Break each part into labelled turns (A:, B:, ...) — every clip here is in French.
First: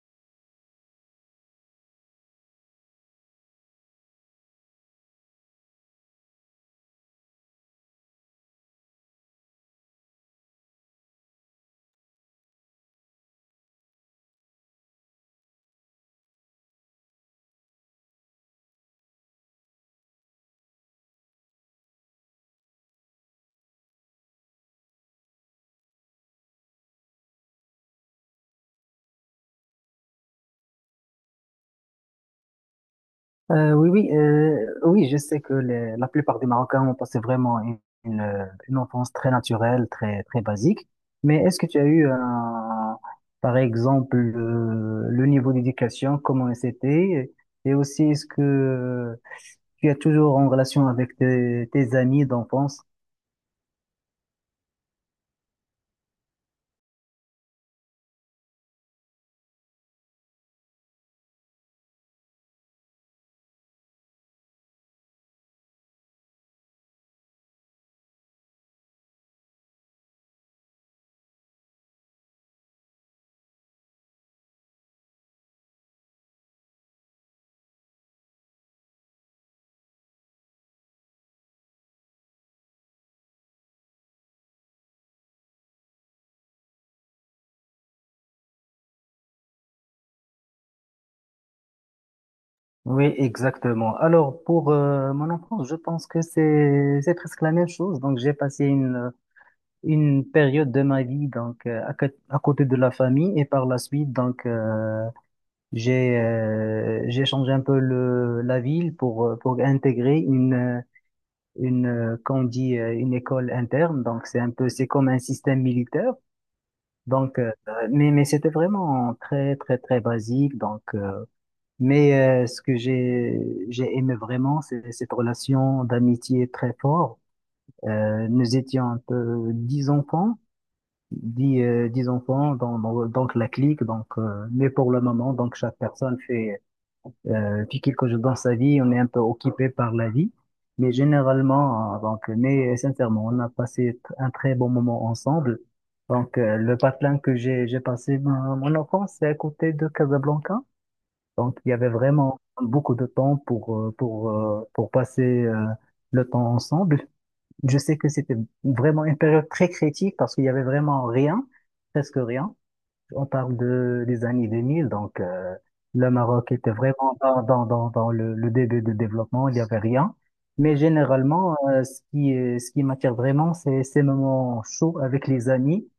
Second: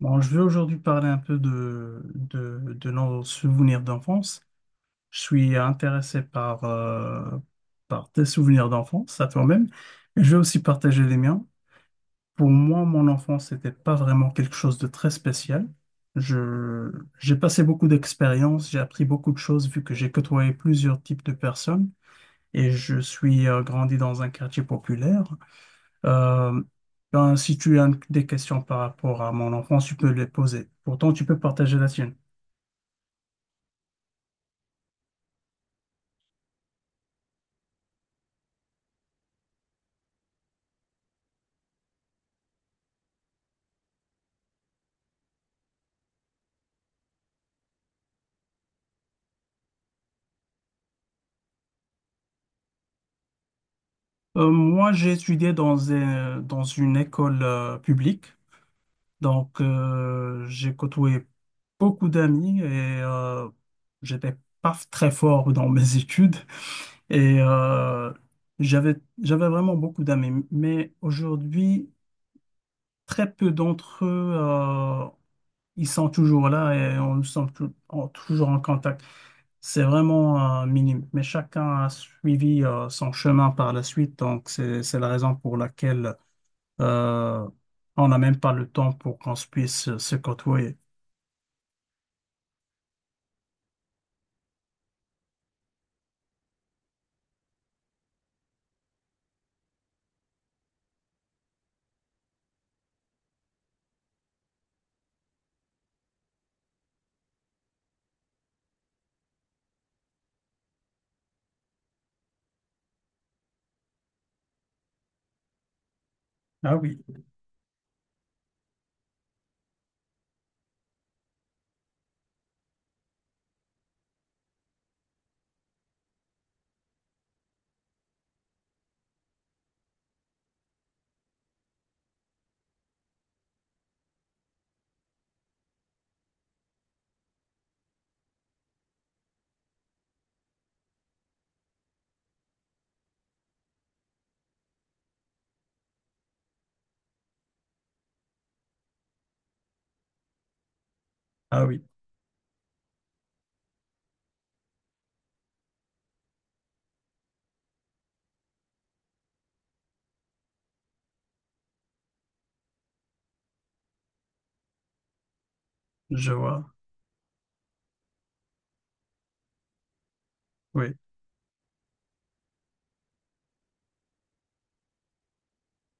A: Bon, je vais aujourd'hui parler un peu de nos souvenirs d'enfance. Je suis intéressé par, par tes souvenirs d'enfance, à toi-même. Et je vais aussi partager les miens. Pour moi, mon enfance n'était pas vraiment quelque chose de très spécial. Je, j'ai passé beaucoup d'expériences, j'ai appris beaucoup de choses vu que j'ai côtoyé plusieurs types de personnes et je suis grandi dans un quartier populaire. Euh, ben, si tu as des questions par rapport à mon enfance, tu peux les poser. Pourtant, tu peux partager la tienne.
B: Oui, oui, oui, je sais que la plupart des Marocains ont passé vraiment une enfance très naturelle, très, très basique. Mais est-ce que tu as eu, par exemple, le niveau d'éducation, comment c'était? Et aussi, est-ce que tu es toujours en relation avec tes amis d'enfance?
A: Moi, j'ai étudié dans une école publique, j'ai côtoyé beaucoup d'amis et euh, j'étais pas très fort dans mes études et j'avais j'avais vraiment beaucoup d'amis. Mais aujourd'hui, très peu d'entre eux, ils sont toujours là et on nous sommes toujours en contact. C'est vraiment minime, mais chacun a suivi son chemin par la suite, donc c'est la raison pour laquelle euh, on n'a même pas le temps pour qu'on se puisse se côtoyer.
B: Oui, exactement. Alors, pour mon enfance, je pense que c'est presque la même chose. Donc, j'ai passé une période de ma vie donc à côté de la famille, et par la suite donc j'ai changé un peu le la ville pour intégrer une qu'on dit une école interne, donc c'est comme un système militaire
A: Ah oui,
B: donc mais c'était vraiment très très très basique donc mais ce que j'ai aimé vraiment, c'est cette relation d'amitié très forte. Nous étions un peu dix enfants, donc la clique, donc, mais pour le moment, donc chaque personne fait quelque chose dans sa vie, on est un peu occupé par la vie, mais généralement, donc, mais sincèrement, on a passé un très bon moment ensemble. Donc, le patelin que j'ai passé mon enfance, c'est à côté de Casablanca. Donc,
A: ah
B: il y
A: oui,
B: avait vraiment beaucoup de temps pour passer, le temps ensemble. Je sais que c'était vraiment une période très critique parce qu'il y avait vraiment rien, presque rien. On parle des années 2000, donc le
A: je
B: Maroc était
A: vois,
B: vraiment dans le début de développement, il n'y avait rien. Mais
A: oui,
B: généralement, ce qui m'attire vraiment, c'est ces moments chauds avec les amis.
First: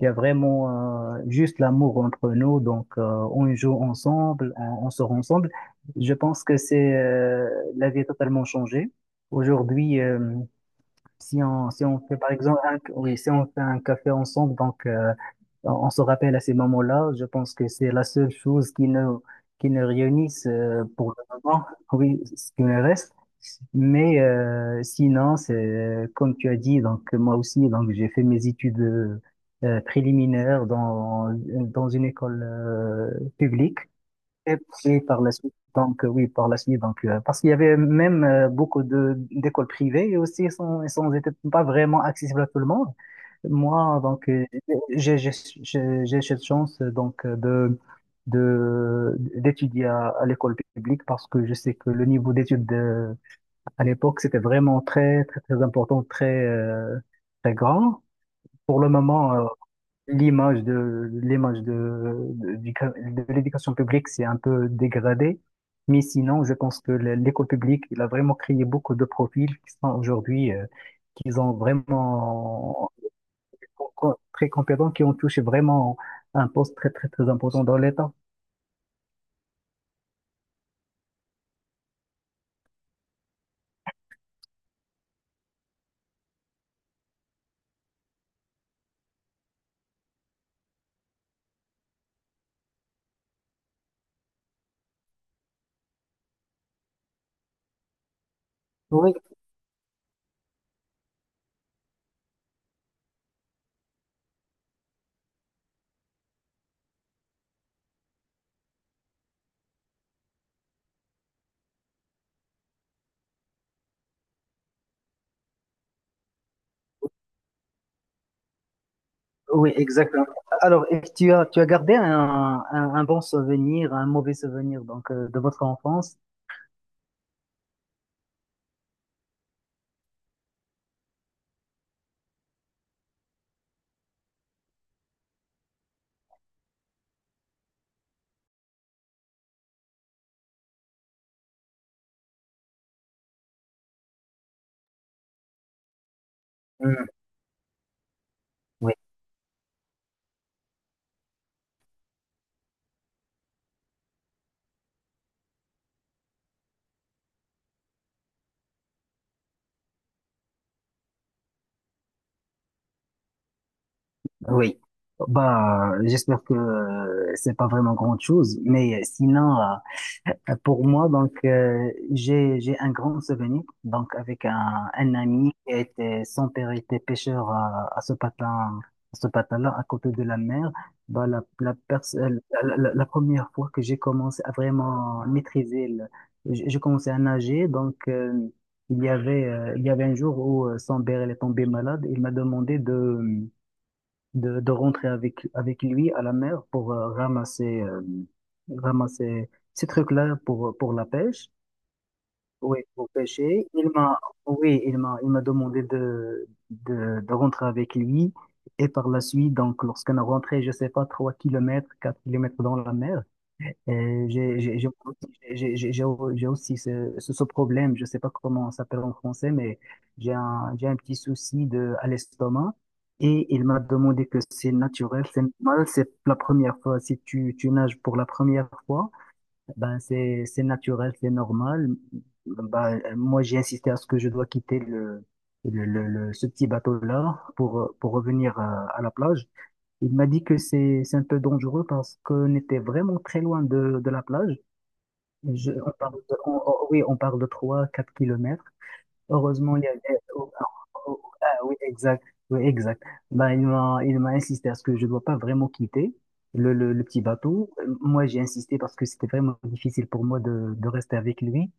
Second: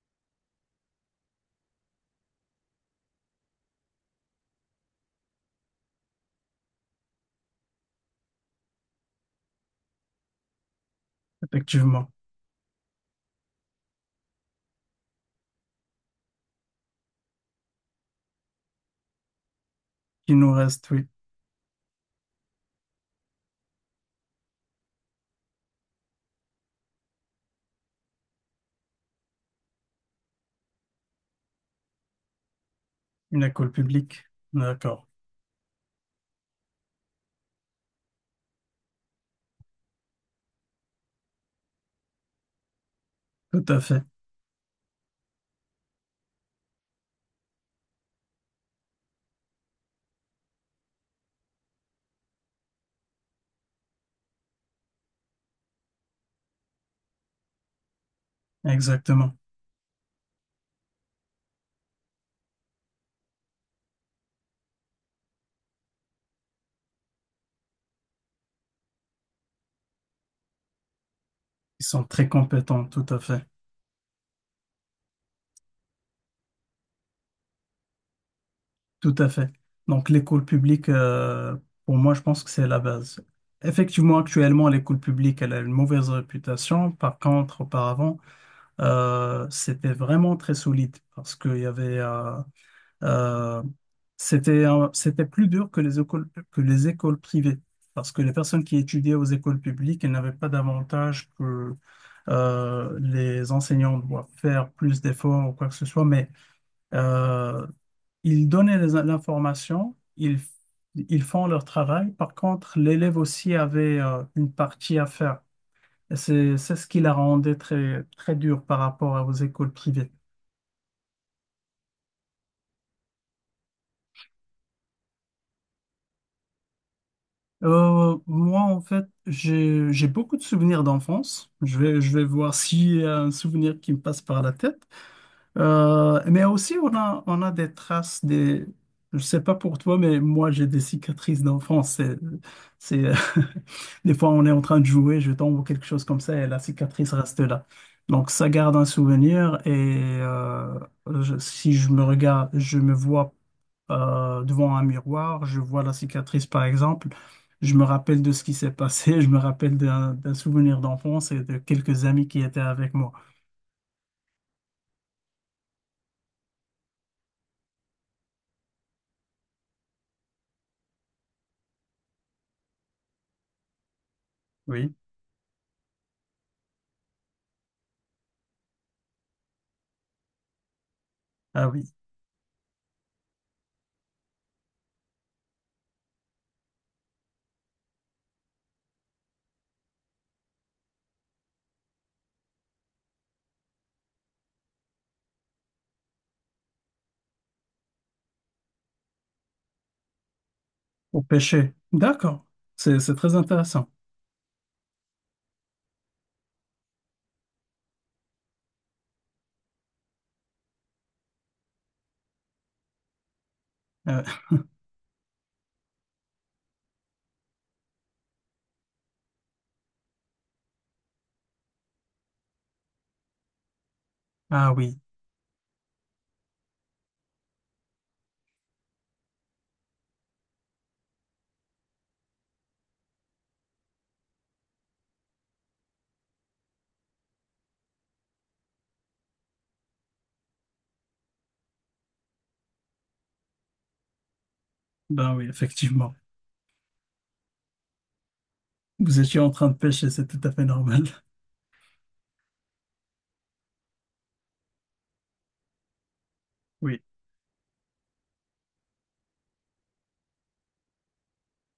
B: Il y a vraiment juste l'amour entre nous, donc on joue ensemble, on sort ensemble. Je pense que c'est la vie a totalement changé. Aujourd'hui, si on
A: effectivement.
B: fait par exemple oui, si on fait un café ensemble, donc on se rappelle à ces moments-là. Je pense que c'est la seule chose qui nous
A: Il
B: réunissent
A: nous reste, oui,
B: pour le moment, oui, ce qui me reste. Mais sinon, c'est comme tu as dit. Donc moi aussi, donc j'ai fait mes études préliminaires dans une école
A: une école
B: publique.
A: publique,
B: Et puis
A: d'accord,
B: par la suite, donc oui, par la suite, donc parce qu'il y avait même beaucoup de d'écoles privées, et aussi elles étaient pas vraiment accessibles à tout le monde.
A: tout à
B: Moi,
A: fait,
B: donc j'ai j'ai j'ai cette chance donc de d'étudier à l'école publique, parce que je sais que le niveau d'études à l'époque c'était vraiment très très très important, très très grand. Pour le moment,
A: exactement.
B: l'image de l'éducation publique s'est un peu dégradée. Mais sinon, je pense que l'école publique, il a vraiment créé beaucoup de profils qui sont aujourd'hui, qui sont
A: Ils sont très compétents,
B: vraiment
A: tout à fait.
B: très compétents, qui ont touché vraiment un poste très, très, très important dans l'État.
A: Tout à fait. Donc l'école publique, pour moi, je pense que c'est la base. Effectivement, actuellement, l'école publique, elle a une mauvaise réputation. Par contre, auparavant, c'était vraiment très solide parce qu'il y avait, euh, c'était, c'était plus dur que les écoles privées parce que les personnes qui
B: Oui,
A: étudiaient aux écoles publiques, elles n'avaient pas d'avantage que les enseignants doivent faire plus d'efforts ou quoi que ce soit, mais euh, ils donnaient l'information, ils font leur travail. Par contre, l'élève aussi avait une partie à faire. Et c'est ce qui la rendait très, très dure par rapport aux écoles
B: oui,
A: privées.
B: exactement. Alors, et tu as gardé un bon souvenir, un mauvais souvenir donc de votre enfance?
A: Moi, en fait, j'ai beaucoup de souvenirs d'enfance. Je vais voir s'il y a un souvenir qui me passe par la tête. Mais aussi, on a des traces des... Je sais pas pour toi, mais moi, j'ai des cicatrices d'enfance. C'est, euh, des fois, on est en train de jouer, je tombe ou quelque chose comme ça, et la
B: Hmm.
A: cicatrice reste là. Donc, ça garde un souvenir. Et si je me regarde, je me vois devant un miroir, je vois la cicatrice, par exemple. Je me rappelle de ce qui s'est passé, je me rappelle d'un souvenir d'enfance et de quelques amis qui étaient avec moi.
B: Oui, bah, j'espère que c'est pas vraiment grande chose, mais sinon, pour moi, donc, j'ai un grand souvenir, donc, avec un,
A: Oui.
B: un ami qui était, son père était pêcheur à ce patin-là, à côté de la mer. Bah, la,
A: Ah
B: la,
A: oui.
B: pers- la, la- la première fois que j'ai commencé à vraiment maîtriser j'ai commencé à nager, donc, il y avait un jour où son père il est tombé malade, il m'a demandé de rentrer avec lui à la mer pour ramasser ces trucs-là pour la
A: Pour
B: pêche.
A: pêcher. D'accord.
B: Oui, pour
A: C'est très
B: pêcher.
A: intéressant.
B: Oui, il m'a demandé de rentrer avec lui. Et par la suite, donc, lorsqu'on a rentré, je sais pas, 3 kilomètres, 4 kilomètres dans la mer,
A: Euh,
B: euh, j'ai j'ai- j'ai- j'ai- j'ai- j'ai- j'ai aussi ce problème, je sais pas comment on s'appelle en français, mais j'ai un petit souci à l'estomac. Et il m'a demandé que c'est
A: ah oui,
B: naturel, c'est normal, c'est la première fois. Si tu nages pour la première fois, ben, c'est naturel, c'est normal. Ben, moi, j'ai insisté à ce que je dois quitter ce petit bateau-là pour revenir à la plage. Il m'a dit que c'est un peu dangereux parce qu'on était vraiment très loin de la plage.
A: ben oui,
B: On parle
A: effectivement.
B: de- on- oui, on parle de 3, 4 kilomètres.
A: Vous étiez en train de
B: Heureusement, il y avait.
A: pêcher, c'est tout
B: Oh,
A: à fait
B: ah,
A: normal.
B: oh, ah, oui, exact. Oui, exact. Ben, il m'a insisté à ce que je ne dois pas vraiment quitter le, le,
A: Oui,
B: le petit bateau. Moi, j'ai insisté parce que c'était vraiment difficile pour moi de rester avec lui.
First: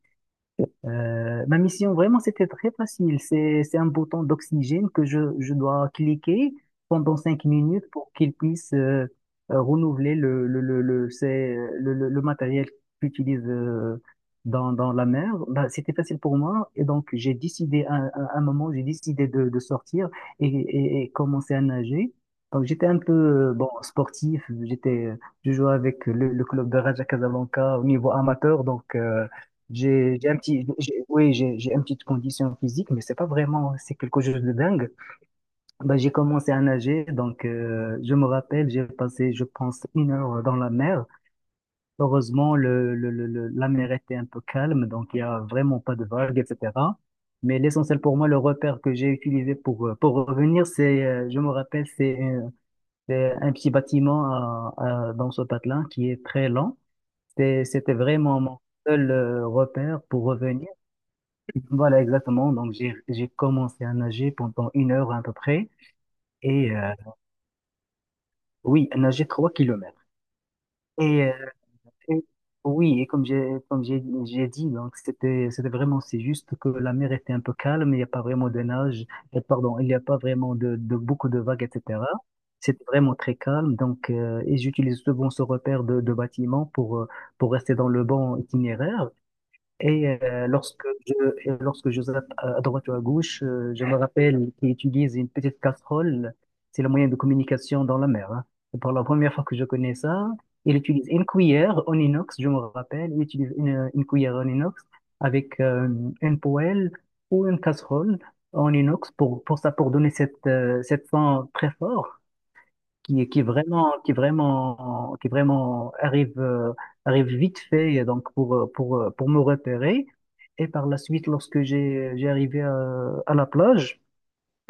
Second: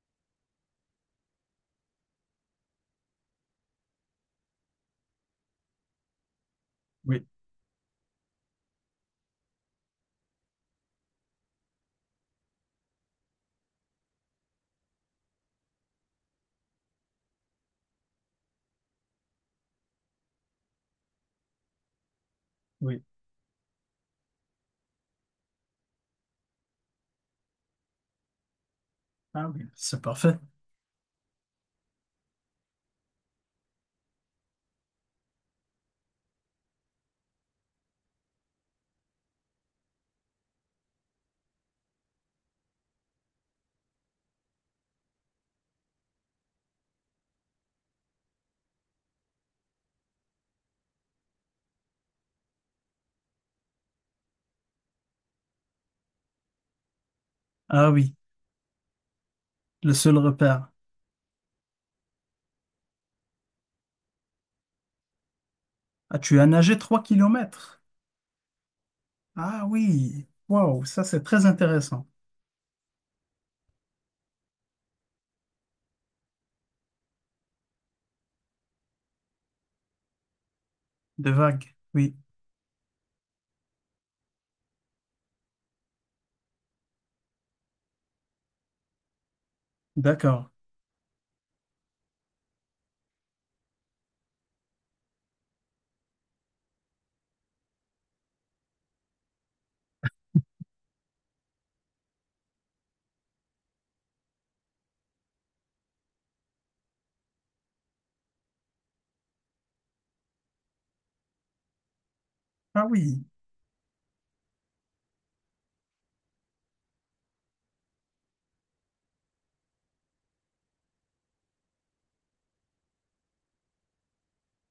B: Ma mission, vraiment, c'était très facile. C'est un bouton d'oxygène que je dois cliquer pendant
A: oui,
B: 5 minutes pour qu'il puisse renouveler le, c'est, le matériel qu'il utilise dans la mer. Bah, c'était facile pour moi. Et donc, j'ai décidé, à un moment, j'ai décidé de sortir et commencer à nager. Donc, j'étais un
A: oui.
B: peu bon, sportif. Je jouais avec le club de Raja Casablanca au niveau amateur. Donc,
A: Ah oui, c'est
B: j'ai un
A: parfait.
B: petit, oui, j'ai une petite condition physique, mais c'est pas vraiment, c'est quelque chose de dingue. Bah, j'ai commencé à nager, donc je me rappelle, j'ai passé, je pense, 1 heure dans la mer. Heureusement, la mer était un peu calme, donc il y a vraiment pas de vagues, etc. Mais l'essentiel pour moi, le repère que j'ai utilisé pour revenir, je me rappelle, c'est un petit bâtiment dans ce patelin qui est très lent.
A: Ah
B: C'était
A: oui,
B: vraiment mon seul
A: le
B: repère
A: seul
B: pour
A: repère.
B: revenir. Voilà, exactement. Donc, j'ai commencé à nager pendant 1 heure à peu près.
A: Ah, tu as
B: Et
A: nagé 3 kilomètres.
B: oui, à nager trois
A: Ah
B: kilomètres.
A: oui, waouh, ça c'est
B: Et, euh,
A: très intéressant.
B: et- oui, et comme j'ai dit, donc, c'était vraiment, c'est juste que la mer était un peu calme, il n'y a pas vraiment de nage, pardon, il n'y a pas vraiment de beaucoup
A: Des
B: de vagues,
A: vagues,
B: etc.
A: oui,
B: C'était vraiment très calme. Donc, et j'utilise souvent ce repère de bâtiment pour rester dans le bon itinéraire. Et
A: d'accord.
B: lorsque je zappe à droite ou à gauche, je me rappelle qu'il utilise une petite casserole. C'est le moyen de communication dans la mer, hein. Et pour la première fois que je connais ça, il utilise une cuillère en inox, je me rappelle. Il utilise une cuillère en inox avec une poêle ou une casserole en inox pour ça, pour donner cette fin très fort
A: Ah oui,
B: qui vraiment arrive vite fait donc pour me repérer. Et par la suite, lorsque j'ai arrivé à la plage,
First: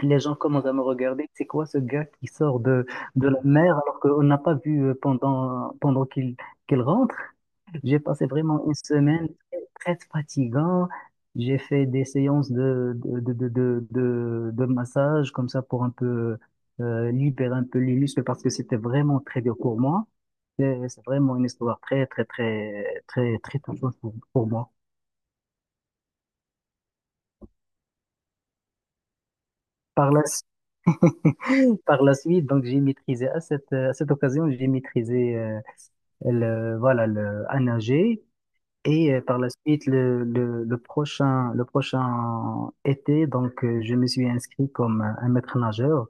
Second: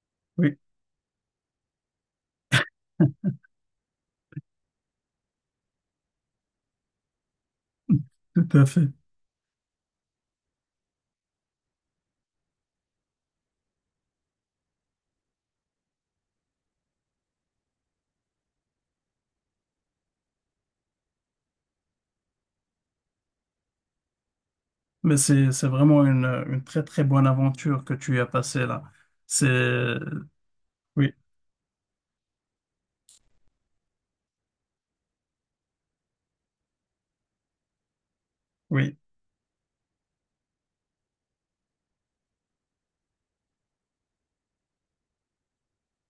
B: les gens
A: oui,
B: commencent à me regarder. C'est quoi ce gars qui sort de la mer alors qu'on n'a pas vu pendant qu'il rentre? J'ai passé
A: tout
B: vraiment
A: à
B: une
A: fait.
B: semaine très, très fatigante. J'ai fait des séances de massage comme ça pour un peu libérer un peu les muscles parce que c'était vraiment très dur pour moi. C'est vraiment une histoire très, très, très, très, très touchante pour moi.
A: Mais c'est vraiment une très très bonne aventure que tu as passée là. C'est,
B: Par la suite,
A: oui,
B: par la suite, donc j'ai maîtrisé à cette occasion, j'ai maîtrisé voilà, à nager.
A: oui,
B: Et par la suite, le prochain été, donc, je me suis inscrit comme un maître nageur.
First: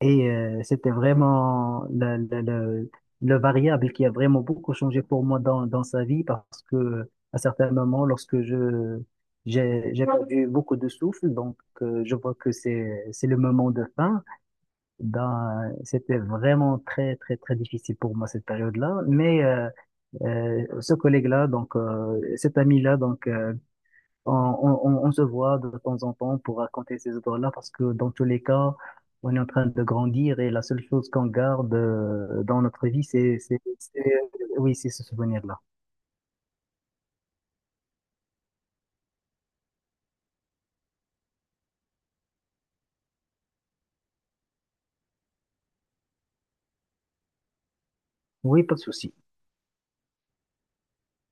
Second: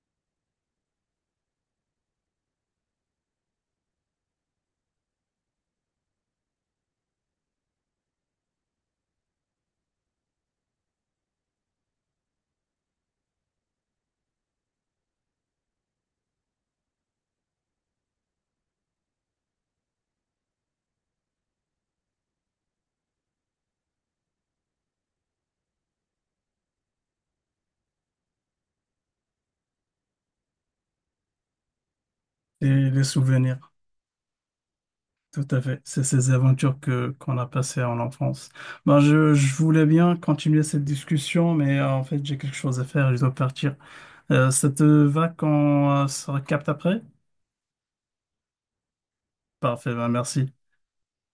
B: Et c'était vraiment le variable qui a vraiment beaucoup changé pour moi dans sa vie, parce que à certains moments, j'ai perdu beaucoup de souffle, donc je vois que c'est le moment de fin. Ben, c'était vraiment très, très, très difficile pour moi cette période-là. Mais ce collègue-là, donc cet ami-là, donc on se voit de temps en temps pour raconter ces histoires-là, parce que dans tous les cas, on est en train de grandir, et la seule chose qu'on garde dans notre
A: et
B: vie,
A: les
B: c'est, c'est,
A: souvenirs.
B: c'est- oui, c'est ce
A: Tout
B: souvenir-là.
A: à fait. C'est ces aventures que qu'on a passées en enfance. Je voulais bien continuer cette discussion, mais en fait, j'ai quelque chose à faire, je dois partir. Ça te va qu'on se recapte après?
B: Oui, pas de souci.
A: Parfait, ben, merci.